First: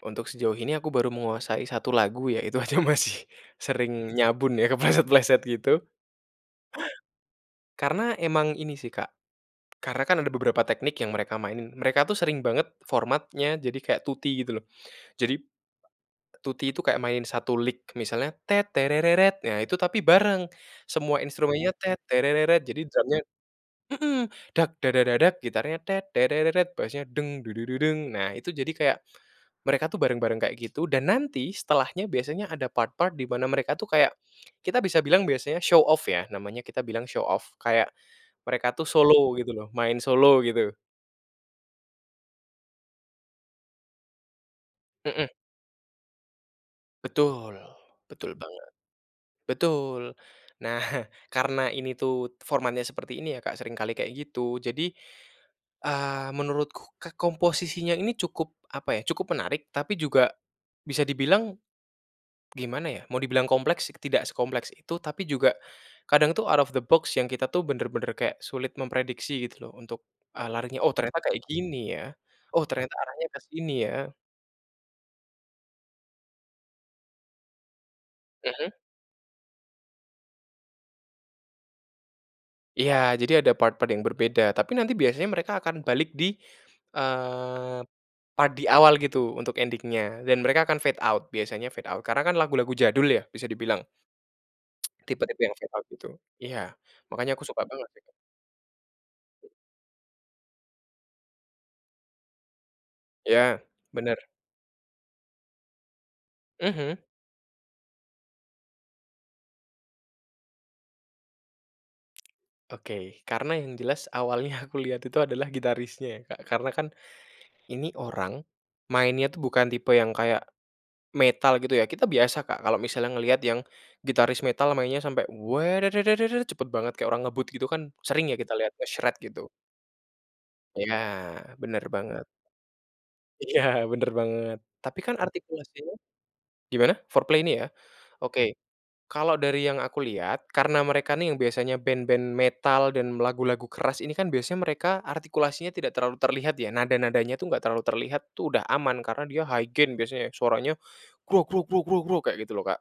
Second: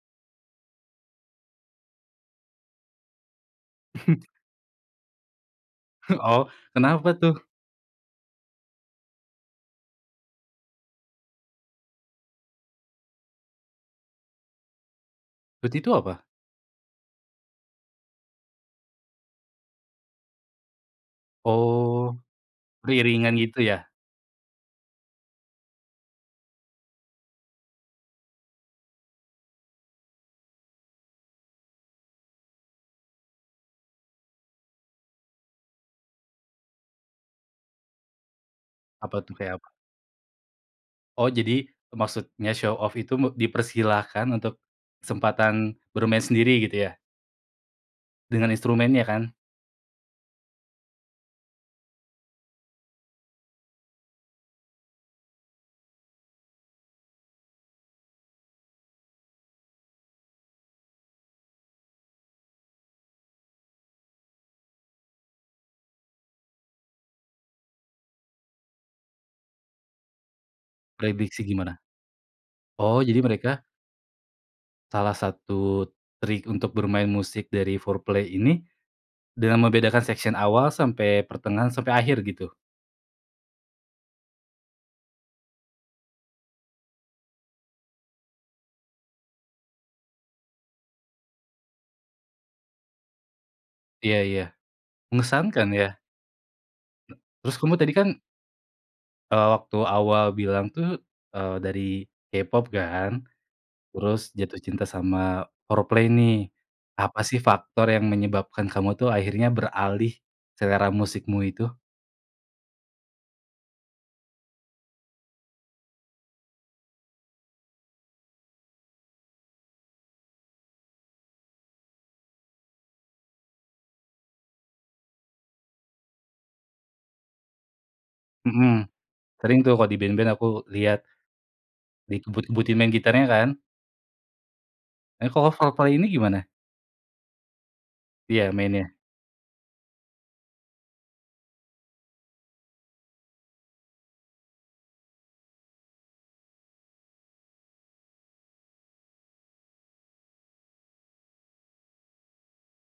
Untuk sejauh ini aku baru menguasai 1 lagu ya, itu aja masih sering nyabun ya, kepleset-pleset gitu. Oh kenapa tuh? Karena emang ini sih Kak, karena kan ada beberapa teknik yang mereka mainin mereka tuh sering banget formatnya jadi kayak tutti gitu loh. Jadi Tutti itu apa? tutti itu kayak main 1 lick misalnya nah itu tapi bareng semua instrumennya Oh, jadi drumnya beriringan gitu ya? mhm, gitarnya, basnya, nah itu jadi kayak mereka tuh bareng bareng kayak gitu dan nanti setelahnya biasanya ada part-part di mana mereka tuh kayak, kita bisa bilang biasanya show-off ya, namanya kita bilang show-off kayak mereka tuh Apa tuh, solo gitu kayak loh, apa? main solo gitu. Oh, jadi maksudnya show off itu me dipersilahkan untuk Mhm. kesempatan bermain sendiri gitu ya? Betul, betul Dengan banget, instrumennya kan? betul. Nah, karena ini tuh formatnya seperti ini ya Kak, sering kali kayak gitu, jadi, eee, menurutku k komposisinya ini cukup apa ya, cukup menarik, tapi juga bisa dibilang gimana ya, mau dibilang kompleks, tidak sekompleks itu, tapi juga kadang tuh out of the box yang kita tuh bener-bener kayak sulit memprediksi gitu loh untuk, eee, larinya, oh ternyata kayak Prediksi gimana? gini ya, oh ternyata Oh jadi arahnya ke mereka sini ya. Salah satu trik untuk bermain musik dari Foreplay ini Mhm. dengan membedakan section awal sampai pertengahan sampai akhir gitu? Iya jadi ada part-part yang berbeda tapi nanti biasanya mereka akan balik di, eee, part di awal gitu untuk ending-nya dan mereka akan fade out, biasanya fade out. Karena kan lagu-lagu jadul ya bisa dibilang. Iya iya, Tipe-tipe yang mengesankan fade out ya. gitu. Iya makanya aku Terus suka kamu banget tadi ya Kak. kan eee, waktu awal bilang tuh, eee, dari K-pop kan, Ya, bener. terus jatuh cinta sama Foreplay nih. Mhm. Apa sih faktor yang menyebabkan kamu tuh akhirnya beralih selera musikmu itu? Oke karena yang jelas awalnya aku lihat itu adalah gitarisnya ya Kak, karena kan ini orang mainnya tuh bukan tipe yang kayak metal gitu ya, kita biasa Kak kalau misalnya ngelihat yang gitaris metal mainnya sampai cepet banget kayak orang ngebut gitu kan sering ya, kita Mhm, lihat ngesret gitu. sering tuh kalau di band-band aku Ya lihat, bener banget. dikebut-kebutin main gitarnya kan? Ya bener banget. Tapi kan Eh kalau artikulasinya Foreplay ini gimana? gimana Foreplay ini ya? Iya Oke mainnya. kalau dari yang aku lihat, karena mereka nih yang biasanya band-band metal dan lagu-lagu keras ini, kan biasanya mereka artikulasinya tidak terlalu terlihat ya, nada-nadanya tuh enggak terlalu terlihat tuh udah aman, karena dia high gen biasanya, suaranya gruk gruk gruk gruk gruk, kayak gitu loh Kak.